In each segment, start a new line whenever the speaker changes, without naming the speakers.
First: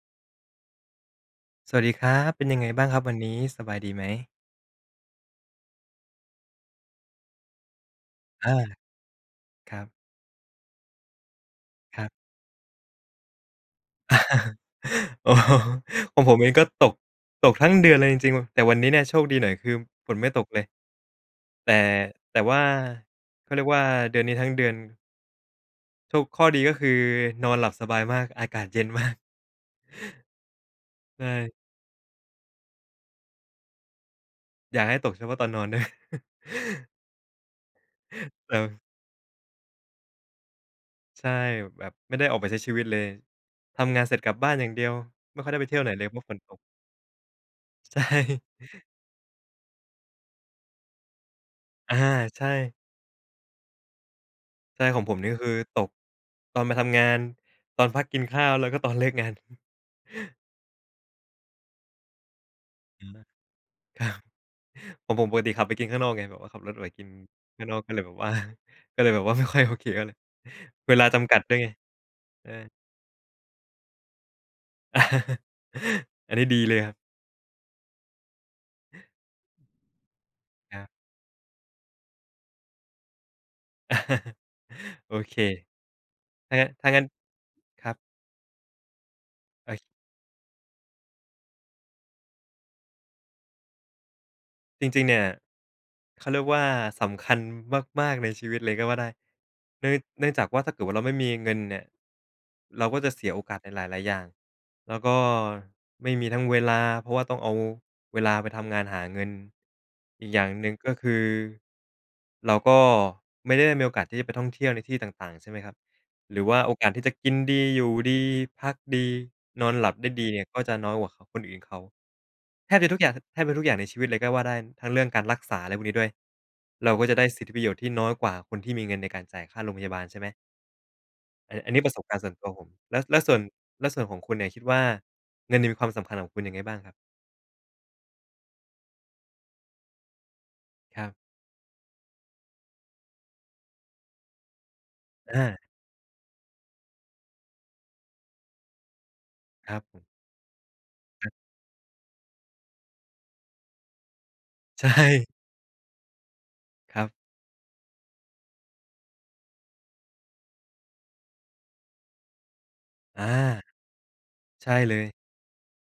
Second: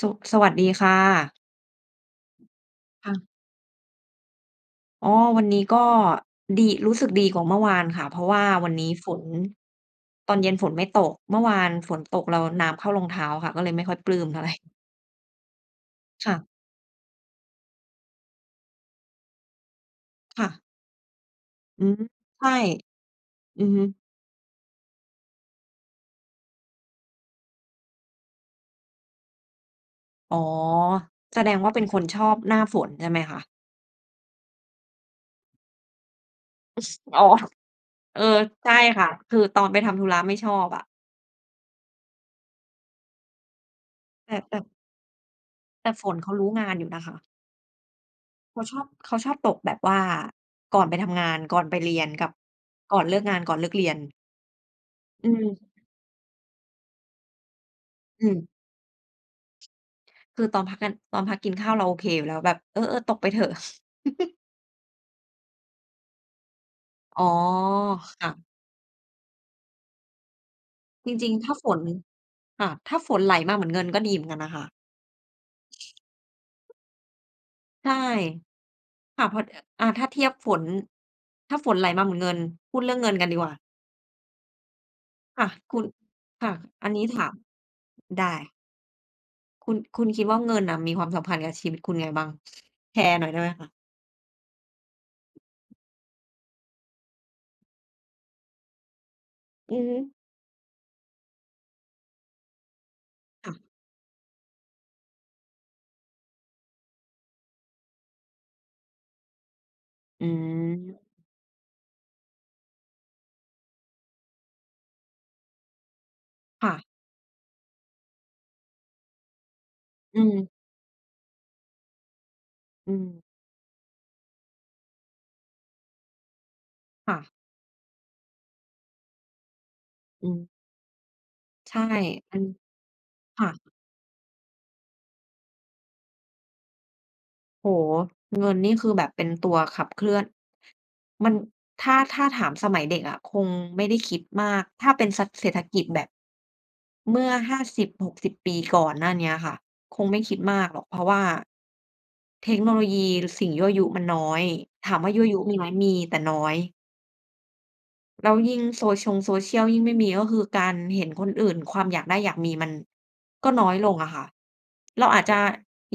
สุ สวัสดีค่ะ
สวัสดีครับ เป็นยังไงบ้างครับ
ค
วั
่
น
ะ
นี้? สบายดีไหม?
อ๋อ วันนี้ก็ ดี รู้สึกดีกว่าเมื่อวานค่ะ เพราะว่า
อา
วันนี้ฝน
ครับ
ตอนเย็นฝนไม่ตก เมื่อวานฝ
ค
น
รับ
ตกแล้วน้ำเข้ารองเท้าค่ะ ก็เลยไม่ค่อยปลื้มเท่าไร
อ๋อ ของ
ค
ผ
่
ม
ะ
เองก็ตก ตกทั้งเดือนเลยจริง ๆ ว แต่วันนี้เนี่ย โชคดีหน่อยคือฝนไม่ต
ค่
กเล
ะ
ย แต่
อืม
แต
ใ
่
ช่
ว่า เขาเ
อ
ร
ื
ีย
อ
กว
ฮ
่
ึ
า เดือนนี้ทั้งเดือน ถูก ข้อดีก็คือนอนหลับสบายมาก อากาศเย็นมาก
อ๋อ
ใช
แสด
่
งว่าเป็นคนชอบหน้าฝน ใช่ไหมคะ?
อยากให้ตกเฉพาะตอนนอน เนาะ
อ๋อ เออ
ครั
ใช
บ
่ค่ะ คือตอนไปทำธุระ ไม่ชอบอะ
ใช่ แบบไม่ได้ออกไปใช้ชีวิตเลย ทำงานเสร็จ
แ
ก
ต
ลั
่
บบ้า
แต
น
่
อย่างเดียว ไม่ค่อยได้ไปเที่ยว
แ
ไ
ต
หน
่
เ
ฝ
ลย เพ
น
รา
เ
ะ
ข
ฝ
า
น
รู
ต
้
ก
งานอยู่นะคะ
ใช่
เขาชอบ เขาชอบตกแบบว่าก่อนไปทำงาน ก่อนไปเ
อ
ร
า
ียน กับ
ใช่
ก่อนเลิกงาน ก่อนเลิกเรียน
ใช่ ของผม
อ
น
ื
ี่ ก็คื
ม
อตกตอนมาทำงาน ตอนพักกิ
อ
นข
ื
้
ม
าว แล้วก็ตอนเลิกงาน
คือตอนพักกัน ตอนพักกินข้าว เราโอเคอยู่แล้ว แบบ เออ
อื
ๆ ต
ม
กไปเถอะ
ครับ ผม ผมปกติขับไปกินข้างนอกไง แบบว่าขับรถออกไปกิน
อ๋อ
ข้างนอก ก็เลยแบ
ค
บว
่
่า
ะ
ก็เลยแบบว่า ไม่ค่อยโอเคเท่าไร เวลา
จ
จ
ริ
ำก
ง
ัด
ๆ ถ
ด
้
้ว
า
ยไ
ฝ
ง
น
เอ
ค
อ
่ะ ถ้าฝนไหลมาเหมือนเงินก็ดีเหมือนกันนะคะ
อันนี้ดีเลยครับ
ใช่ ค่ะ พอ อ อา ถ้าเทียบฝน
ครับ
ถ้าฝนไหลมาเหมือนเงิน พูดเรื่องเงินกันดีกว่า
โอเค
ค่ะ คุณ ค
ถ
่ะ
้างะ ถ
อ
้
ั
า
น
ง
น
ั
ี
้
้
น
ถาม
ครับ
ได้ ค
เฮ
ุ
้
ณ
ย
คุณคิดว่าเงินน่ะ มีความสัมพันธ์กับชีวิตคุณไงบ้าง? แชร์หน่อยได้ไหมคะ?
จริง ๆ เนี่ย เขาเรียกว่า สำคัญมาก ๆ ในชีวิตเลยก็ว่าได้
อือ
เนื่
ฮ
อง
ึ
เนื่องจากว่า ถ้าเกิดว่าเราไม่มีเงินเนี่ย เราก็จะเสียโอ
ค
ก
่
าส
ะ
ในหลาย ๆ อย่าง แล้วก็ไม่มีทั้งเวลา เพราะว่าต้องเอาเวลาไปทำงานหาเงิน
อ
อ
ื
ีกอย่างหนึ่ง ก็
ม
คือ เราก็ไม่ได้มีโอกาสที่จะไปท่องเที่ยวในที่ต่าง ๆ ใช่ไหมครับ หรือว่า
ค
โ
่
อ
ะ
กาสที่จะกินดี อยู่ดี พักดี นอนหลับได้
อื
ดีเนี่
ม
ย ก็จะน้อยกว่าคนอื่นเขา แทบจ
อ
ะ
ื
ทุกอย่าง
ม
แทบจะทุกอย่างในชีวิตเลยก็ว่าได้ ทั้งเรื่องการรักษา อะไรพวกนี้ด้วย เราก็
ค
จะ
่
ได
ะ
้สิทธิประโยชน์ที่น้อยกว่าคนที่มีเงินในการจ่ายค่าโรงพยาบาล ใช่ไ
อ
หม
ืม
เออ อั
ใ
น
ช
นี้
่
ประสบการณ์ส่ว
อ
น
ั
ต
น
ัวผม แล้ว แล้วส่ว
ค
น
่ะ
แล้วส่วนของคุณเนี่ยคิดว่า เงินเนี่ยมีความสำคัญกับคุณยังไงบ้างครับ?
โอ้โฮ! เงินนี่คือแบบเป็นตัวขับเคลื่อน
ครับ
มัน ถ้า ถ้าถามสมัยเด็กอะคงไม่ได้คิดมาก ถ้าเป็นสัก
อ
เศรษ
า
ฐกิจแบบ เมื่อ 50-60 ปีก่อนหน้าเนี้ยค่ะ
ครับผ
ค
ม
งไม่คิดมากหรอก เพราะว่า
ครับ
เทคโนโลยี ร สิ่งยั่วยุมันน้อย
ใช
ถามว่ายั่
่
วยุมีไหม? มี แต่น้อย
ครับ
แล้วยิ่งโซชง โซเชียล ยิ่งไม่มี ก็คือการเห็นคนอื่น ความอยากได้ อยากมี มัน
อา
ก็น้อยลงอะค่ะ
ใช่เล
เรา
ย
อาจจะ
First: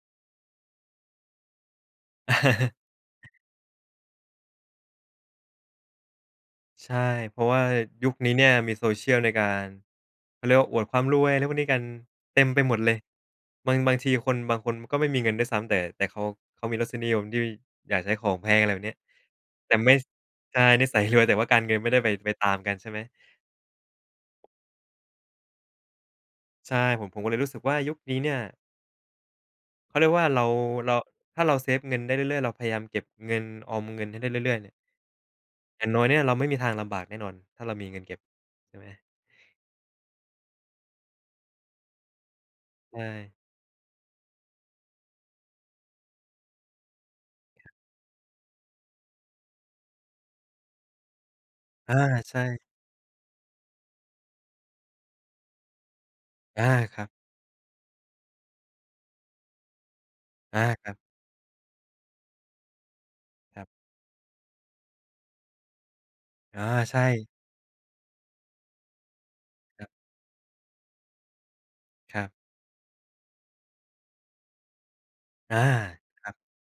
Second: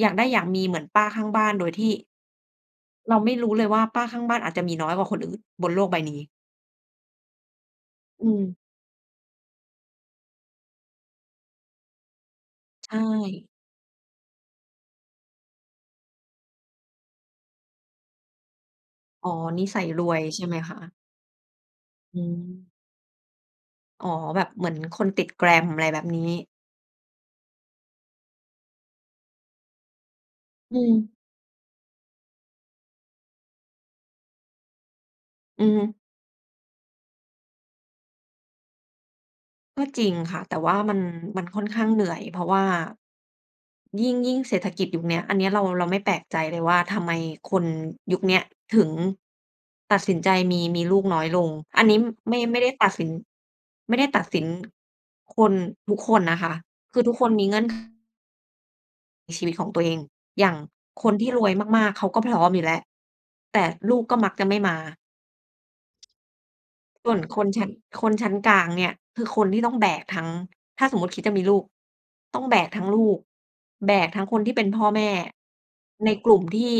อยากได้ อยากมี เหมือนป้าข้างบ้านโดยที่ เราไม่รู้เลยว่าป้าข้างบ้านอาจจะมีน้อยกว่าคนอื่นบนโลกใบนี้
ใช่ เพราะว่ายุค
อื
นี้เนี่ย
ม
มีโซเชียลในการ เขาเรียกว่าอวดความรวยอะไรพวกนี้กันเต็มไปหมด
ใ
เล
ช
ย
่
บาง บางทีคน บางคนก็ไม่มีเงินด้วยซ้ำ แต่ แต่เขา เขามีรสนิยมที่อยากใช้ของแพง อะไรแบบเนี้ย
อ๋อ นิ
แต่
สัย
ไม่
ร
ส
วยใช่ไห
ใ
ม
ช่
คะ
นิสัยรวย แต่ว่าการเงินไม่ได้ไป
อื
ไปตาม
ม
กัน ใช่ไหม?
อ๋อ แบบเหมือนคนติด glam อะไรแบบนี้
ใช่ ผม ผมก็เลยรู้สึกว่ายุคนี้เนี่ย เขาเรียกว่าเรา
อื
เรา
ม
ถ้าเราเซฟเงินได้เรื่อย ๆ เราพยายามเก็บเงิน ออมเงินให้ได้เรื่อย ๆ เนี่ย
อือฮ
อ
ึ
ย่างน้อยเนี่ยเราไม่มีทางลำบากแน่นอน ถ้าเรามีเงินเก็บใช่ไหม?
ก็จริงค่ะ แต่ว่ามัน มันค่อนข้างเหนื่อย เพราะว่า
ใช่
ยิ่ง ยิ่งเศรษฐกิจยุคเนี้ย อันเนี้ยเรา เราไม่แปลกใจเลยว่าทำไมคนยุคเนี้ยถึงตัดสินใจมี มีลูกน้อยลง อัน
อ
น
า
ี้ ม
ใ
ไม
ช
่ ไม
่
่ได้ตัดสิน ไม่ได้ตัดสิน คนทุกคนนะคะ
อา
ค
ค
ื
รั
อ
บ
ทุกคนมีเงื่อน ในชีวิตของตัวเอง อย่าง
อา ครับ
คนที่รวยมาก ๆ เขาก็พร้อมอยู่แล้ว แต
ครั
่
บ
ลูกก็มักจะไม่มา
อา ใช
ส่วน
่
คนชั้น คนชั้นกลางเนี่ย คือคนที่ต้อง
คร
แ
ั
บ
บ
กทั้ง ถ้าสมมุติคิดจะมีลูก
ครับ
ต้องแบกทั้งลูก แบกทั้งคนที่เป็นพ่อแม่
อา
ใน
คร
ก
ั
ล
บ
ุ่มที่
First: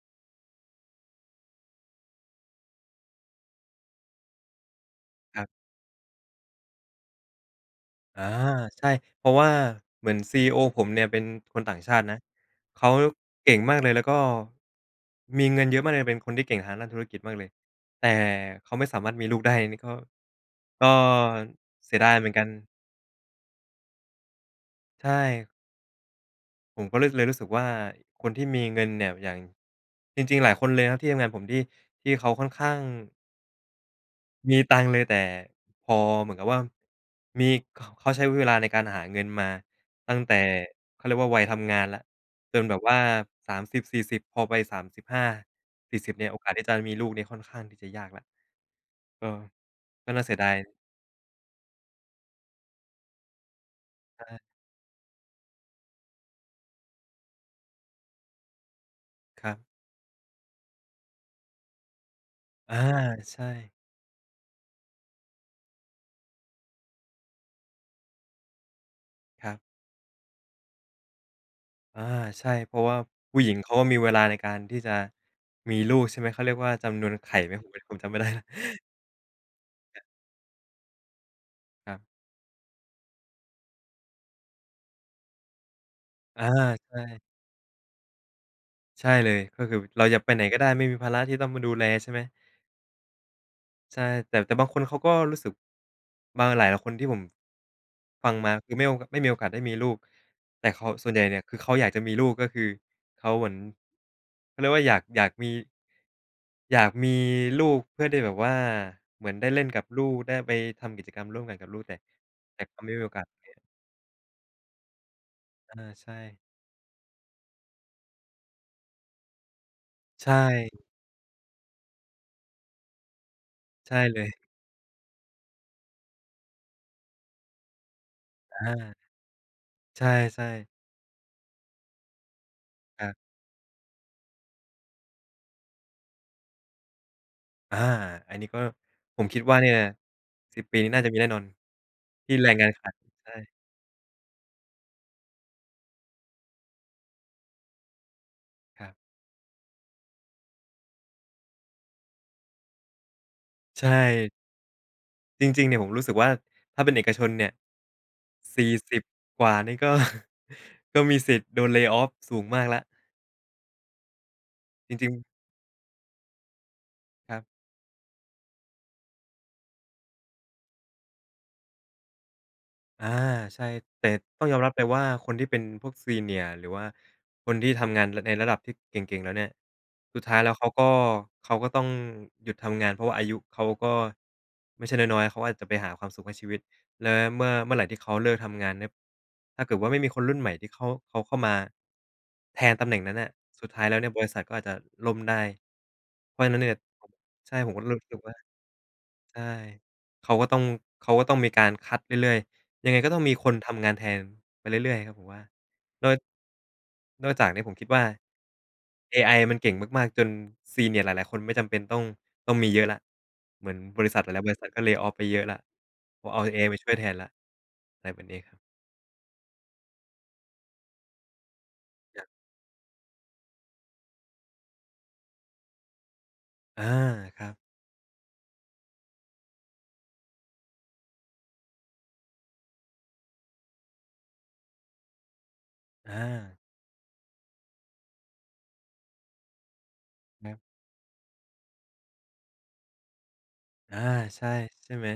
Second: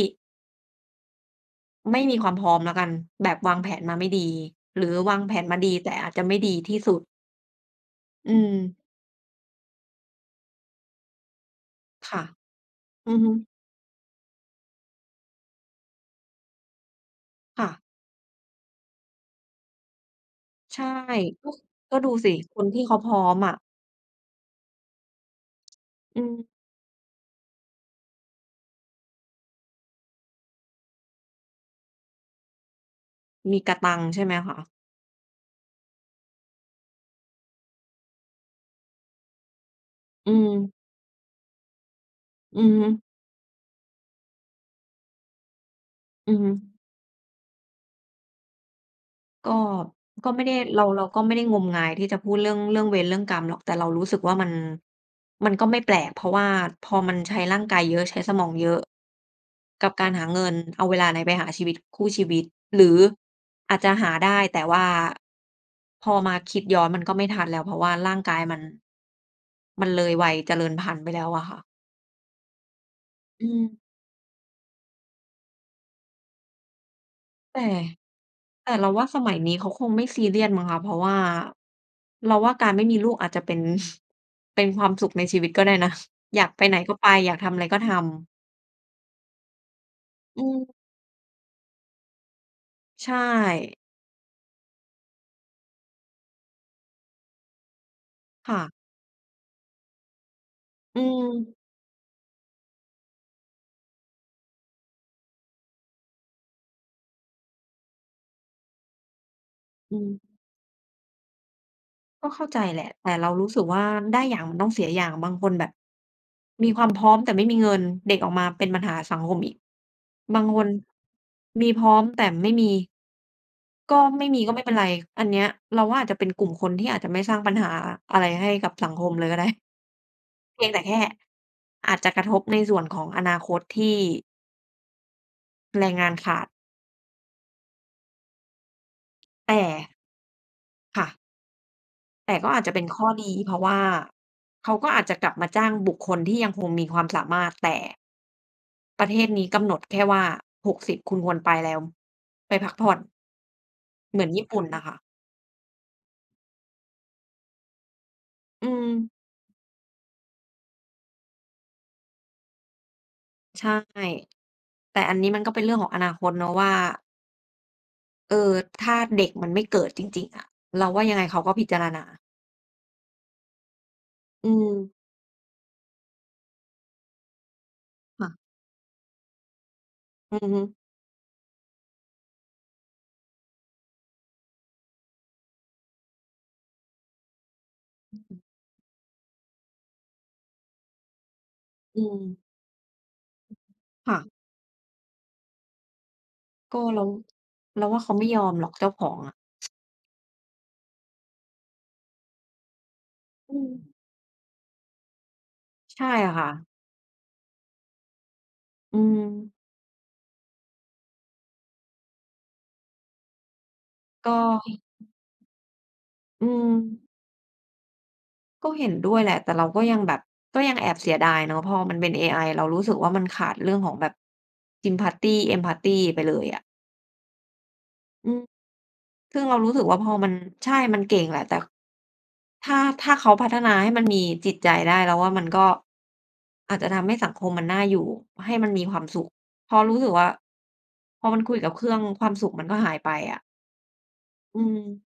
ไม่มีความพร้อมแล้วกัน แบบวางแผนมาไม่ดีหรือวางแผ
ครั
น
บ
มาดี แต่อาจจะไม่ดีที่สุด
อา
อืม
ใช่ เพราะว่าเหมือนซีอีโอผมเนี่ย เป็นคนต่างชาติ
ค
น
่
ะ
ะ
เขา
อือฮึ
เก่งมากเลยแล้วก็มีเงินเยอะมากเลย เป็นคนที่เก่งทางด้านธุรกิจมากเลย
ค่ะ
แต่เขาไม่สามารถมีลูกได้ นี่ก็
ใช
ก
่
็
ก็
เส
ก
ี
็
ยด
ดู
ายเหม
สิ
ือนกัน
คนที่เขาพร้อมอะ
ใช่
อืม
ผมก็เลย เลยรู้สึกว่า คนที่มีเงินเนี่ย อย่าง จริง ๆ หลายคนเลยครับที่ทำงานผม ที่ ที่เขาค่อนข้าง
มีกะตังค์ใช่ไหมค
มี
ะ?
ตังค์เลย แต่พอเหมือนกับว่ามี เขาใช้เวลาในการหาเงินมาตั้ง
อื
แต่
ม
เขาเรียกว่าวัยทำงานแล้ว จ
อื
น
อ
แบบ
ฮ
ว่
ึ
า 30-40 พอไป 35-40 เนี่
อ
ย
ื
โอ
อ
ก
ฮ
า
ึ
สที่จะมีลูกเนี่ย ค่อนข้างที่จะยากละ เออ
ก็
ก็น่า
ก
เ
็
สี
ไ
ย
ม่
ด
ไ
า
ด้
ย
เรา เราก็ไม่ได้งมงาย ที่จะพูดเรื่อง เรื่องเวรเรื่องกรรมหรอก แต่เรารู้สึ
ใช
กว่า
่
มัน มันก็ไม่แปลก เพราะว่าพอมันใช้ร่างกายเยอะ ใช้สมองเยอะ
ครับ
กับการหาเงินเอาเวลาไหนไปหาชีวิต คู่ชีวิต
อา
หรือ
ใช่
อาจจะหาได้ แต่ว่าพอมาคิดย้อนมันก็ไม่ทันแล้ว เพราะว่าร่างกายมัน
ครับ
มันเลยวัยเจริญพันธุ์ไปแล้วอะค่ะ
อา ใช่ เพราะว่าผู้
อ
ห
ื
ญิงเขา
ม
ก็มีเวลาในการที่จะมีลูก ใช่ไหม เขาเรียกว่าจำนวนไข่ไหม?
แต่
ผมเป็นคนจำไม่ ได้แล้ว
แต่เราว่าสมัยนี้เขาคงไม่ซีเรียสมั้งคะ เพราะว่า
ครับ
เราว่าการไม่มีลูกอาจจะเป็น เป็นความสุขในชีวิตก็ได้นะ อ
อ
ย
า
ากไปไหน
ใ
ก
ช
็ไป
่
อยากทำอะไรก็ทำ
ใช่เลย ก็คือเราจะไปไ
อ
ห
ื
นก็ได้
ม
ไม่มีภาระที่ต้องมาดูแล ใช่ไหม?
ใช่
ใช่ แต่ แต่บางคนเขาก็รู้สึก มาหลายคนที่ผม ฟังม
ค
า
่
ค
ะ
ือไม่โอ ก ไม่มีโอกาสได้มีลูก แต่คอ
อื
ส่วนใหญ่เนี่ยค
ม
ือเขาอยากจะมีลูก ก็คือเขาเหมือน เขาเรียกว่าอยาก อยากมี อยากมีลูกเพื่อได้แบบว่า เหมือนได้เล่นกับ
อื
ลูก
ม
ได้ไปทำกิจกรรมร่วมกันกับลูก แต่
ก็เข้าใ
แ
จ
ต่ก
แ
็
หล
ไม
ะ
่มี
แ
โ
ต
อ
่
กา
เ
ส
ราร
เ
ู
ง
้
ี้ย
สึกว่า ได้อย่างมันต้องเสียอย่าง บางคนแบ
อ
บ
า ใช่
มีความพร้อมแต่ไม่มีเงิน เด็กออกมาเป็นปัญหาสังคมอีก
ใช
บางคน
่
มีพร้อม แต่ไม่มี
ใช
ก็
่เล
ไม่
ย
มี ก็ไม่เป็นไร อันเนี้ยเราว่า อาจจะเป็นกลุ่มคนที่อาจจะไม่สร้างปัญหาอะไรให้
อ
กับสั
า
งคมเลยก็ ได้
ใช่
เพี
ๆ
ยงแต่แค่อาจจะกระทบในส่วนข
ค
อ
ร
ง
ับ
อนาคตที่ แรงงานขาด
อา อันนี้ก็ผมคิด
แต
ว่าเนี่ย
่
10 ปีนี้น
ค
่า
่
จะมี
ะ
แน่นอนท
แต
ี่
่
แ
ก
ร
็
ง
อา
ง
จ
า
จ
น
ะเป
ข
็น
าด
ข้อ
ใ
ด
ช
ี
่
เพราะว่าเขาก็อาจจะกลับมาจ้างบุคคลที่ยังคงมีความสามารถ แต่
ครับ
ประเทศนี้กำหนดแค่ว่า 60 คุณควรไปแล้ว ไปพักผ่อน
ใช
เหมื
่
อนญี่ปุ่นน่ะค่ะ
จริง ๆ เนี่ยผมรู้สึกว่า ถ้าเป็นเอกชนเนี่ย ส
อื
ี่สิบ
ม
กว่านี่ ก็ ก็มีสิทธิ์โดน lay off สูงมากแล้ว
ใช่
จ
แต่
ริ
อ
ง
ัน
ๆ
นี้มันก็เป็นเรื่องของอนาคตเนาะว่า
ครับ
เออ ถ้าเด็กมันไม่เกิดจริง ๆ อะ เราว่ายังไงเขาก็พิจารณา
อา ใช่ แต่ต้อ
อ
ง
ื
ยอมรับเลย
ม
ว่าคนที่เป็นพวก Senior หรือว่าคนที่ทำงาน
ค
ใ
่
น
ะ
ร ระดับที่เก่ง ๆ แล้วเนี่ย สุดท้
อ
า
ื
ยแ
อ
ล้ว
ฮึ
เขาก็ เขาก็ต้องหยุดทำงาน เพราะว่าอายุเขาก็ไม่ใช่น้อย ๆ เขาอาจจะไปหาความสุขในชีวิต และเมื่อ เมื่อไรที่เขาเลิกทำงานเนี่ย ถ้าเกิดว่าไม่มีคนรุ่นใหม่ที่เขา เขาเข้ามา
อืม
แทนตำแหน่งนั้นน่ะ สุดท้ายแล้วเนี
ค
่ย
่
บร
ะ
ิษัทก็อาจจะล่มได้ เพราะฉะนั้นเนี่
ก
ย
็เรา
ใช่ ผมก
เร
็
า
ร
ว
ู
่
้
าเข
ส
า
ึก
ไม่
ว่า
ยอมหรอก เจ้าของอ
ใ
ะ
ช่ เขาก็ต้อง เขาก็ต้องมีการคัดเรื่อย ๆ ยังไงก็ต้องมีค
อ
น
ื
ทำง
ม
านแทนไปเรื่อย ๆ ครับผมว่า
ใช
น
่ค่ะ
นอกจากนี้ผมคิดว่า
อื
เอไอ
ม
มันเก่งมาก ๆ จน senior หลาย ๆ คนไม่จำเป็นต้อง ต้องมีเยอะแล้ว เหมือนบริษัทห
ก
ล
็
าย ๆ บริษัทก็ lay off ไปเยอะแล้ว ก็เอา
อื
เอไอมาช่วยแท
ม
นแล้ว อะไรแบบนี้
ก็เห็นด้วยแหละ แต่เราก็ยังแบบก็ยังแอบเสียดายเนาะ พอมันเป็นเอไอเรารู้สึกว่ามันขาดเรื่องของแบบ sympathy empathy ไปเลยอะ
อา ครับ
อือ ซึ่งเรารู้สึกว่าพอมัน ใช่ มันเก่งแหละ แต่ ถ้า ถ้าเขาพัฒนาให้มันมีจิตใจได้เราว่า มันก็
อา
อาจจะทำให้สังคมมันน่าอยู่ ให้มันมีความสุข เพราะรู้สึกว่า
ครับ
พอมันคุยกับเครื่องความสุขมันก็หายไปอะ
อา ใช่
อื
ใช่
ม
ไหม?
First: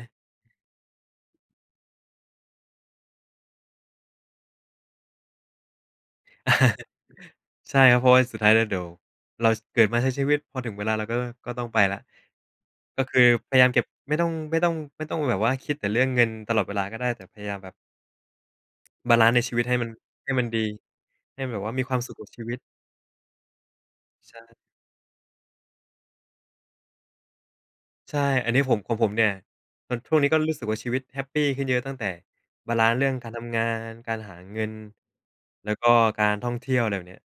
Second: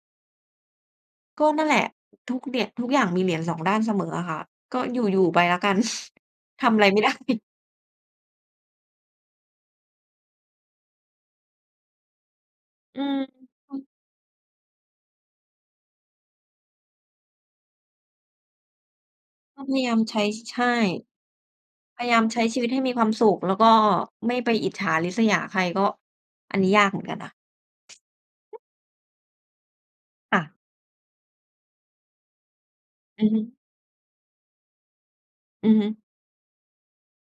ก็นั่นแหละ ทุกเหยี่ยง ทุกอย่างมีเหรียญสองด้านเสมออะค่ะ ก็อยู่ ๆ ไปแล้วกัน ทำอะไรไม่ได้
ใช่ครับ เพราะว่าสุดท้ายแล้วเดี๋ยวเราเกิดมาใช้ชีวิต พอถึงเวลาเราก็ ก็ต้องไปแล้ว ก
อื
็ค
อ
ือพยายาม
อื
เก็
ม
บ ไม่ต้อง ไม่ต้อง ไม่ต้องแบบว่า คิดแต่เรื่องเงินตลอดเวลาก็ได้ แต่พยายามแบบ บาลันซ์ในชี
ก
วิ
็
ตใ
พ
ห้
ย
มั
า
น
ยามใช้
ให้มัน
ใ
ด
ช
ี
่
ให้มันแบบว่า มีควา
พ
ม
ย
สุ
าย
ข
า
ก
ม
ับ
ใ
ช
ช้
ีวิ
ชี
ต
วิตให้มีความสุข แล้วก็ไ
ใ
ม
ช
่ไป
่
อิจฉาริษยาใคร ก็อันนี้ยากเหมือนกันนะ
ใช่ อันนี้ผม ของผมเนี่ย ช่วงนี้ก
ค
็
่
ร
ะ
ู้สึกว่าชีวิตแฮปปี้ขึ้นเยอะ ตั้งแต่บาลันซ์เรื่อง
อื
กา
อ
ร
ฮ
ท
ึ
ำงาน การหาเงิน แ
อ
ล
ื
้
อ
ว
ฮ
ก
ึ
็การท่องเที่ยว อะไรแบบเนี้ย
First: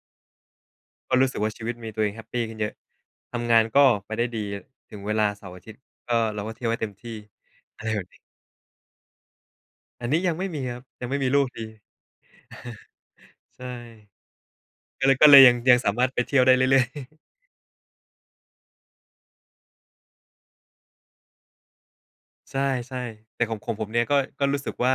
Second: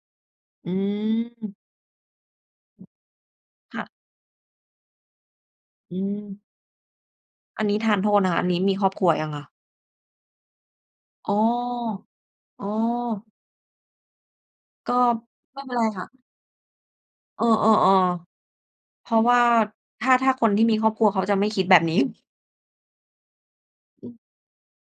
อื
ก็รู้สึกว่า
อ
ชีวิตมีตัวเองแฮปปี้ขึ้นเยอะ ทำงาน
ค
ก
่ะ
็ไปได้ดีถึงเวลาเสาร์อาทิตย์
อื
ก็
อ
เราก็เที่ยวให้เต็มที่
อันนี้
อะไ
ท
ร
า
แ
น
บ
โ
บเนี้ย
ทษนะคะ อันนี้มีครอบครัวยังคะ?
อันนี้ยังไม่มีครับ ยังไม่มี
อ๋อ
ลูกดี
อ๋อ
ใช่
ก็
ก็เลย ก็เลยยัง
ไม่เป
ย
็
ั
น
ง
ไร
สาม
ค
า
่
รถไป
ะ
เที่ยวได้เรื่อย ๆ
เออ ๆ ๆ เพราะว่าถ้า ถ้าคนที่มีครอบครัวเขาจะไม่คิดแบบ นี้
ใช่ ๆ แต่ของผม ผมเนี่ยก็ ก็รู้สึกว่า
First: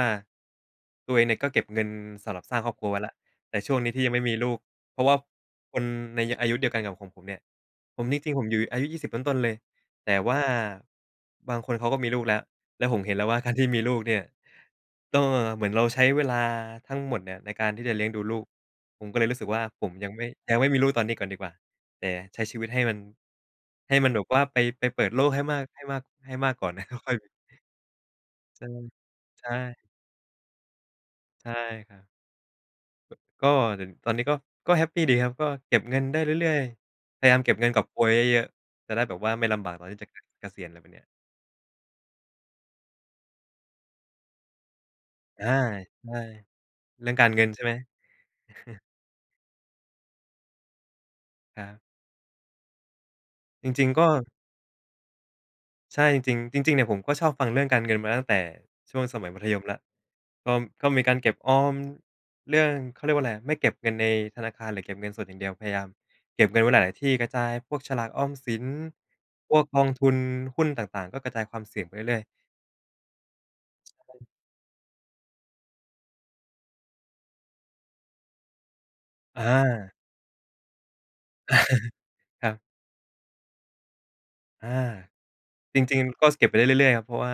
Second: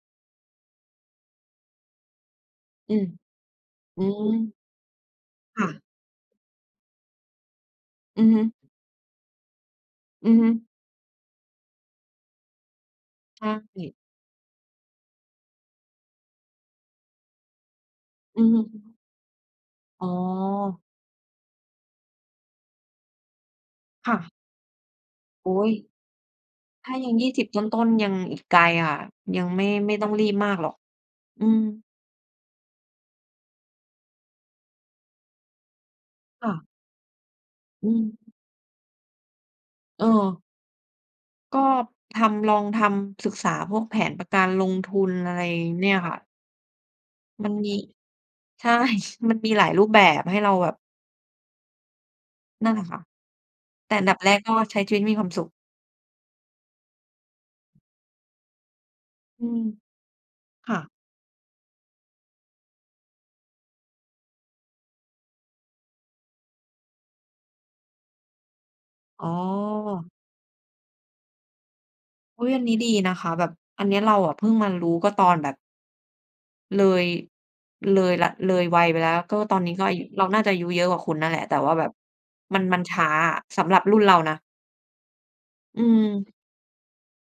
ตัวเองเนี่ยก็เก็บเงินสำหรับสร้างครอบครัว
อ
ไ
ื
ว้
อ
แล้ว แต่ช่วงนี้ที
อื
่ยังไม่มีล
ม
ูก เพราะว่า
ค่
ค
ะ
นในอายุเดียวกันกับของผมเนี่ย ผมนี่
อื
จ
อ
ริง
ฮ
ๆ
ึ
ผมอยู่ อายุ 20 ต้น ๆ เลย แต่
อื
ว่
อ
า
ฮึ
บางคนเขาก็มีลูกแล้ว แล้วผมเห็นแล้วว่า
ใช
ก
่
ารที่มีลูกเนี่ยต้อง เหมือนเราใช้เวลาทั้งหมดเนี่ยในการที่จะเลี้ยงดูล
อ
ู
ื
ก
อฮึ
ผมก็เลยรู้สึกว่า ผม
อ๋
ยั
อ
งไม่ ยังไม่มีลูกตอนนี้ก่อนดีกว่า แต่ใช้ชีวิตให้มัน ให้มั
ค
น
่
แบบ
ะ
ว่าไป ไปเปิดโลกให้
โอ๊
มาก
ย!
ให้มาก ให้มากก่อนนะ
ถ้
ก
า
็
ย
ค
ั
่อ
ง 20
ย
ต้น ๆ ยังอีกไกล
เออ
ค่ะ ยั
ใช
งไม่
่
ไม่ต้องรีบมากหรอก อื
ใช่
อ
ครับ ก็เหิน ตอนนี้ก็ ก็แฮปปีดีครับ ก็เก็บเงินได้เ
ค
รื
่
่อย
ะ
ๆ พยายามเก็บเงินกอ
อ
บโ
ื
กย
ม
เยอะ ๆ จะได้แบบว่า ไม่ลำบากตอนที่
เ
จะ ก
ออ
เกษียณ อะไรแบบเนี้ย
ก็ทำ ลองทำศึกษาพวกแผนประกันลงทุนอะไร
อา
เนี่ย
ใช
ค่
่
ะ
เรื่องการเงิ
ม
น
ัน
ใช่
ม
ไ
ี
หม?
ใช่ มันมีหลายรูปแบบ ให้เราแบบ
ครับ
นั่นแหละค่ะ
จริ
แ
ง
ต่
ๆ ก
อ
็
ันดับแรกก็ใช้ชีวิตให้มีความสุข
ใช่ จริง ๆ จริง ๆ เนี่ยผมก็ชอบฟังเรื่องการเงินมาตั้งแต่ช่วงสมัยมั
อื
ธย
ม
มแล้ว ก็
ค่
ก็
ะ
มีการเก็บออมเรื่อง เขาเรียกว่าไรอะ ไม่เก็บเงินในธนาคารหรือเก็บเงินสดอย่างเดียว พยายามเก็บเงินไว้หลาย ๆ ที่ กระจายพวกฉลากออมสิน
อ๋อ
พวกกองทุน หุ้นต่าง ๆ ก็กระจายความเสี่ยงไปเรื่อย ๆ
อุ๊ย! อันนี้ดีนะคะ แบบอันเนี้ยเราอะเพิ่งมารู้ก็ตอนแบบ เลย เลยละ เลยวัยไปแล้ว ก็
อ
ตอนนี้ก็อ
า
ายุ เราน่าจะอายุเยอะกว่าคุณนั่นแหละ แต่ว่าแบบ
ครั
มั
บ
น มันช้าอะสำหรับรุ่นเรานะ
อา
อ
จ
ื
ริง ๆ ก็
ม
ส เก็บไปได้เรื่อย ๆ ครับ เพราะว่า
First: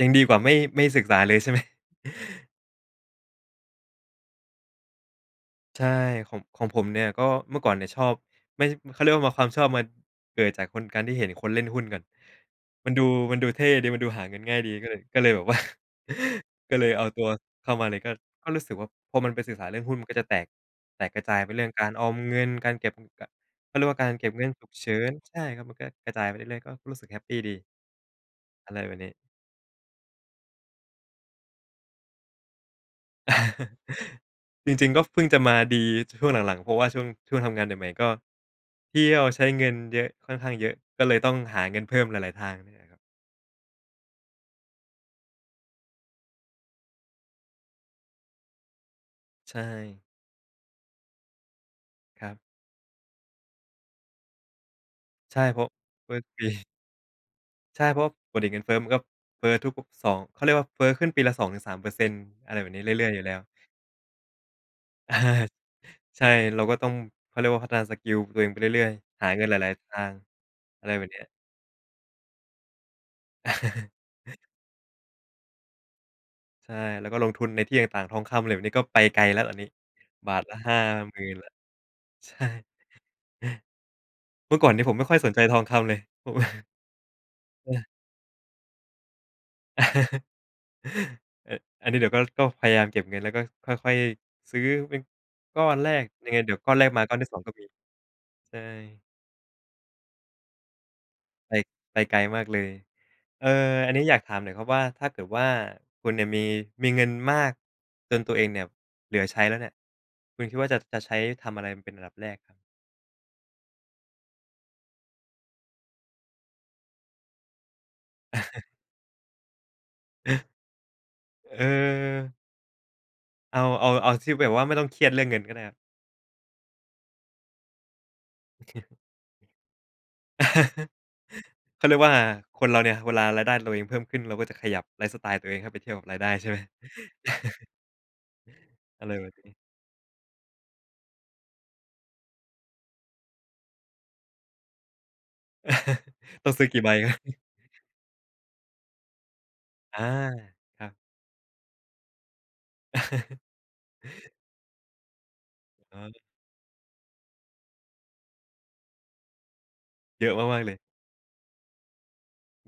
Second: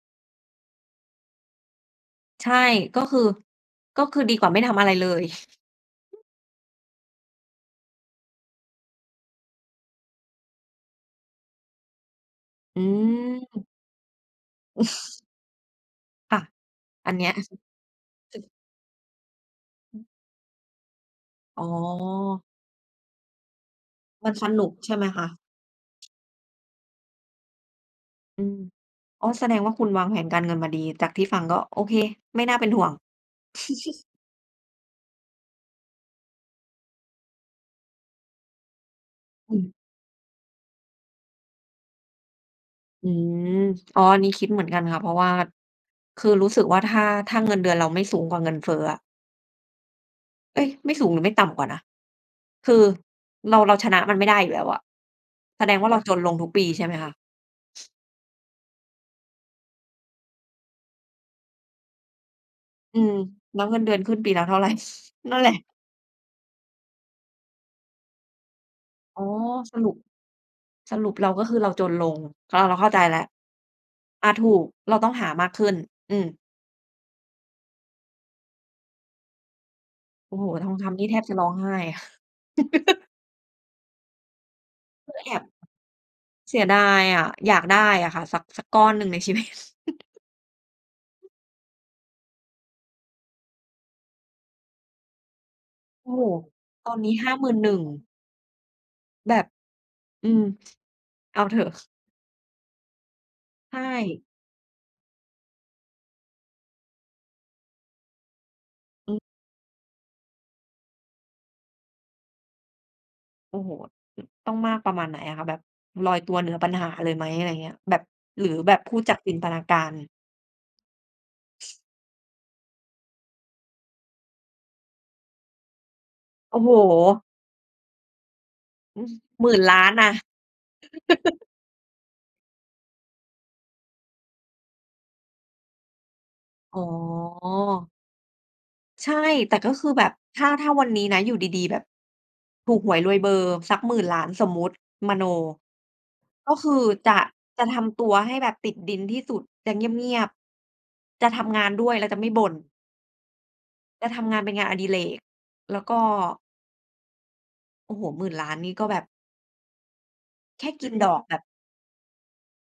ยังดีกว่าไม่ ไม่ศึกษาเลย ใช่ ไหม?
ใช่ ก็คือ ก็คือดีกว่าไม่ทำอะไรเลย
ใช่ ของ ของผมเนี่ยก็ เมื่อก่อนเนี่ยชอบไม่ เขาเรียกว่า ม่ะ ความชอบมันเกิดจากคน การที่เห็นคนเล่นหุ้นกัน
อื
มันดู มันดูเท
ม
่ดี มันดูหาเงินง่ายดี ก็เลย ก็เลยแบบ ว่า
ค่ะ
ก็เลยเอา
อัน
ต
เ
ั
นี
ว
้ย
เข้ามาเลย ก็ ก็รู้สึกว่า พอมันไปศึกษาเรื่องหุ้น
อื
ม
อ
ันก็จะแตก แตกกระจายไปเ
อ
ร
๋
ื่องการออมเง
อ
ิน การเก็บ กะ เขาเรียกว่า การเก
ม
็
ั
บ
น
เง
ส
ิน
น
ฉุ
ุก
กเฉ
ใช่
ิ
ไหม
น
คะ?
ใช่ครับ มันก็กระจายไปเรื่อย ๆ ก็รู้สึกแฮปปีดี
อืม
อะไรแบบนี้
อ๋อ แสดงว่า คุณวางแผนการเงินมาดี จากที่ฟังก็โอเค ไม่น่าเป็นห่วง
จริง ๆ ก็เพิ่งจะมาดีช่วงหลัง ๆ เพราะว่าช่วง ช่วงทำงานใหม่ ๆ ก็เที่ยวใช้
อื
เงิ
ม
นเยอะค่อนข้างเยอะ ก็เลยต้องหาเงินเพิ่มหลาย ๆ ทางนี่แหละครับ
อืม อ๋อ อันนี้คิดเหมือนกันค่ะ เพราะว่าคือรู้สึกว่า ถ้า ถ้าเงินเดือนเราไม่สูงกว่าเงินเฟ้ออะ
ใช่
เอ๊ย ไม่สูงหรือไม่ต่ำกว่านะ
ครับ
คือ เรา เราชนะมันไม่ได้อยู่แล้วอะ
ใช่ เพ
แส
ราะ
ดงว่าเราจนลงทุกปีใช่ไหมคะ?
ใช่ เพราะว่าปกติเงินเฟ้อ มันก็เฟ้อทุก ๆ 2 เขาเรียกว่าเฟ้อขึ้นปีละ 2-3% อะไรแบบนี้เร
อื
ื่อย
ม
ๆ อยู่แล้ว
แล้วเงินเดือนขึ้นปีละเท่า ไร นั่นแหละ?
ใช่ เราก็ต้อง เขาเรียกว่าพัฒนาสกิลตัวเองไปเรื่อย
อ
ๆ
๋อ
หาเงินหลาย
ส
ๆ ท
รุป
าง อะไร
ส
แบ
ร
บ
ุป
นี
เร
้
าก็คือเราจนลง อา เราเข้าใจล่ะ อา ถูก เราต้องหามากขึ้น อืม
ใช่ แล้วก็ลงทุนในที่ต่าง ๆ ทองคำ อะไรแบบนี้ ก็ไปไกลแล้วอันนี้ บ
โอ
า
้
ท
โฮ
ละ
ท
ห
อ
้
ง
า
คำนี่
ห
แ
ม
ท
ื
บ
่
จ
น
ะ
แ
ร
ล
้
้
อ
ว
งไห้
ใช่ เมื่อก่อนนี้ผมไม่
ค
ค
ื
่อ
อ
ยส
แอ
นใจ
บ
ทองคำเลย เพราะว่า
เสียดายอะ อยากได้
เออ
อะค่ะ สัก สักก้อนหนึ่ง ในชีวิต
อ อันนี้ เดี๋ยวก็ ก็พยายามเก็บเงินแล้วก็ค่อย ๆ ซื้อเป็นก้อนแรก
โอ้โฮ
ยังไงเดี๋ยวก้อนแร
ตอ
ก
น
มา
นี
ก
้
้อน
ห
ที
้
่
า
สอง
หมื
ก็
่น
มี
หนึ่ง
ใช่
แบบ อืม เอา
ไป
เถอะ
ไปไกลมากเลย เอ่
ใช
อ
่
อันนี้อยากถามหน่อยครับว่า ถ้าเกิดว่าคุณเนี่ยมี มีเงินมากจนตัวเองเนี่ยเ
อ
หลื
ืม
อใช้แล้วเนี่ย คุณคิดว่าจะ จะใช้ทำอะไรเป็นอันดับแรก?
โอ้โฮ อ ต้องมากประมาณไหนอะคะ แบบลอยตัวเหนือปัญหาเลยไหม? อะไรอย่างเงี้ย แบบ หรือแบบพูดจากจินตนาการ
เออ เอา เอา เอาที่แบบว่าไม่ต้องเครียดเรื่องเงินก็ได้ครับ
โอ้โฮ! อือ 10,000,000,000 นะ
เขาเรียกว่า อา คนเราเนี่ยเวลารายได้เราเองเพิ่มขึ้น เราก็จะขยับไลฟ์สไตล์ตัวเองให้ไปเทียบกับรายได้ใช่ไหม?
อ๋อ
อะ
ใช
ไร
่
แบบนี้
แต่ก็คือแบบถ้า ถ้าวันนี้นะ อยู่ดี ๆ แบบถูกหวยรวยเบอร์สัก 10,000,000,000 สมมุติ มโน
ต้
ก
อ
็
งซื
ค
้อ
ือ
กี่ใบ
จ
คร
ะ
ับ
จะทำตัวให้แบบติดดินที่สุด จะเ
อา
งียบ
ครับ
ๆ จะทำงานด้วย แล้วจะไม่บ่น จะทำงานเป็นงานอดิเรก แล้วก
อ
็
๋อ
โอ้โฮ 10,000,000,000 นี่ก็แบบ
เยอะมา
แ
ก
ค
ๆ เล
่
ย
กินดอกแบบ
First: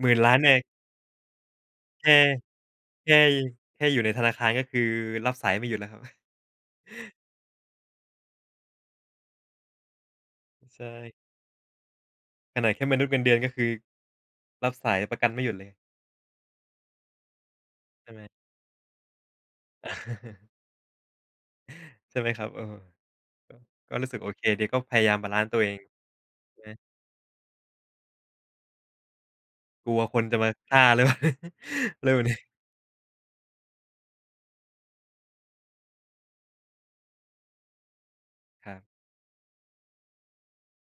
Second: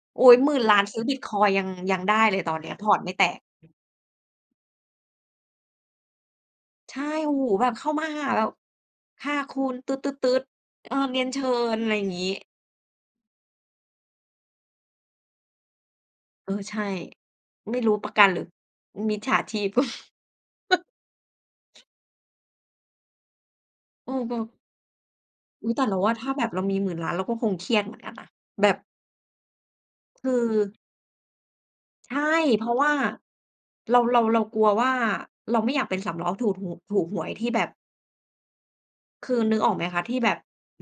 หมื่น
โอ๊
ล้า
ย
น เ
ห
อ
มื่
ง
นล้าน ซื้อบิตคอยน์ยัง ยั
แ
ง
ค่
ได้เลยตอนนี้อะ พอร์ต
แค
ไม่
่
แตก
แค่อยู่ในธนาคารก็คือรับสายไม่หยุดแล้วครับ
ใช่ โอ้โฮ แบบเข้ามาหาแล้ว ค่ะคุณ ตื๊ด ๆ
ใช
ๆ เออ
่
เรียนเชิญ อะไรอย่างงี้
ขนาดแค่มนุษย์เงินเดือน ก็คือ รับสายประกันไม่หยุดเลย
เออ ใช่ ไม่รู้ป
ใช่
ระ
ไห
ก
ม?
ันหรือมิจฉาชีพ
ใช่ไหมครับ? เออ ก็รู
เ
้
อ
สึกโอเค
อ ๆ
ดี ก็พยายามบาลันซ์ตัว
อ
เ
ุ
อ
๊ย
ง
แต่เราว่า ถ้าแบบ
ใช
เร
่
า
ไห
มี
ม?
10,000,000,000 เราก็คงเครียดเหมือนกันนะ แบบ
กลัวคน
คื
จะมาฆ
อ
่าหรือ เปล่า? อะไร
ใช
แบ
่
บ นี้
เพราะว่า เรา เรา เรากลัวว่า เราไม่อยากเป็นสามล้อถูดหู ถูกหวยที่แบบ
ครับ
คือนึกออกไหมคะ? ที่แบบ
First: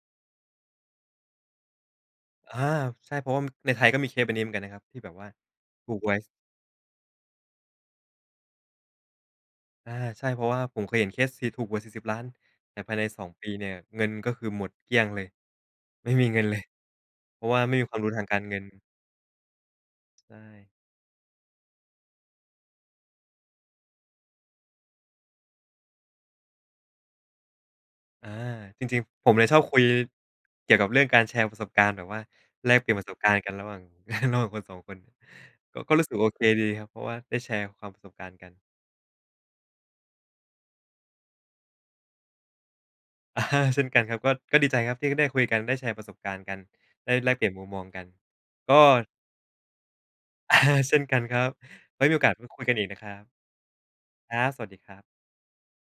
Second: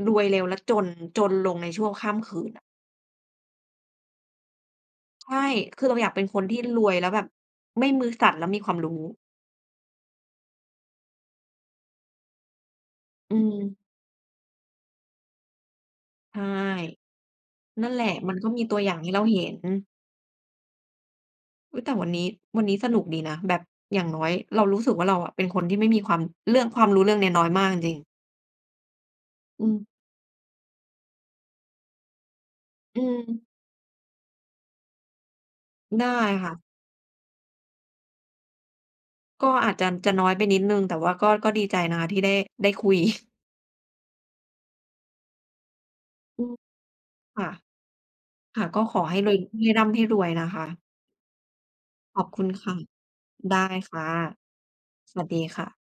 รวยเร็วแล้วจน จนลงในชั่วข้ามคื
อ
น
า
น่ะ
ใช่ เพราะว่ามัน ในไทยก็มีเคสแบบนี้เหมือนกันนะครับ ที่แบบว่า
ใช่ คือ
ถ
เ
ู
รา
ก
อย
ห
าก
วย
เป็นคนที่รวยแล้วแบบไม่มือสั่น และมีความรู้
อา ใช่ เพราะว่าผมเคยเห็นเคสที่ ถูกหวย 40,000,000 แต่ภายใน 2
อื
ปีเนี่
ม
ย เงินก็คือหมดเกลี้ยงเลย ไม่มี
ใช
เงิ
่
นเลย เพราะว่าไม่มี
นั่
ค
น
ว
แ
า
ห
ม
ละ
รู้ทาง
มั
ก
น
าร
ก็
เง
ม
ิ
ีตั
น
วอย่างให้เราเห็น
ใช่
อุ๊ย แต่วันนี้ วันนี้สนุกดีนะ แบบอย่างน้อยเรารู้สึกว่า เราอะเป็นคนที่ไม่มีความ เรื่อง ความรู้เรื่องนี้น้อยมากจริง ๆ
อา จริง ๆ ผมเนี่ยชอ
อ
บ
ื
คุ
ม
ยเกี่ยวกับเรื่องการแชร์ประสบการณ์ แบบว่าแลกเปลี่ยน
อื
ประสบการณ
ม
์กันระหว่าง ระหว่างคน 2 คน ก็ ก็ร
ไ
ู
ด
้
้
สึกโอเค
ค่ะ
ดีครับ เพราะว่าได้แชร์ความ ประสบการณ์กัน
ก็อาจจะ จะน้อยไปนิดหนึ่ง แต่ว่าก็ ก็ดีใจนะที่ได้ ได้คุย
อา เช่นกันครับ ก็ ก็ดีใจครับที่ก็ได้คุยกัน ได้แชร์ประสบการณ
อื
์ก
ม
ัน ได้แลก
ค
เป
่
ลี
ะ
่ยนมุมมองกัน
ค่ะ
ก็
ก็ขอให้รวย ให้ร่ำให้รวยนะ
อา
คะ
เช่นกันครับ ไว้มี
ข
โอ
อบ
กาส
ค
ไว
ุ
้
ณ
คุย
ค
กั
่ะ
นอีกนะครับ
ได้ค่ะ
ครับ สวัสดีครับ
สวัสดีค่ะ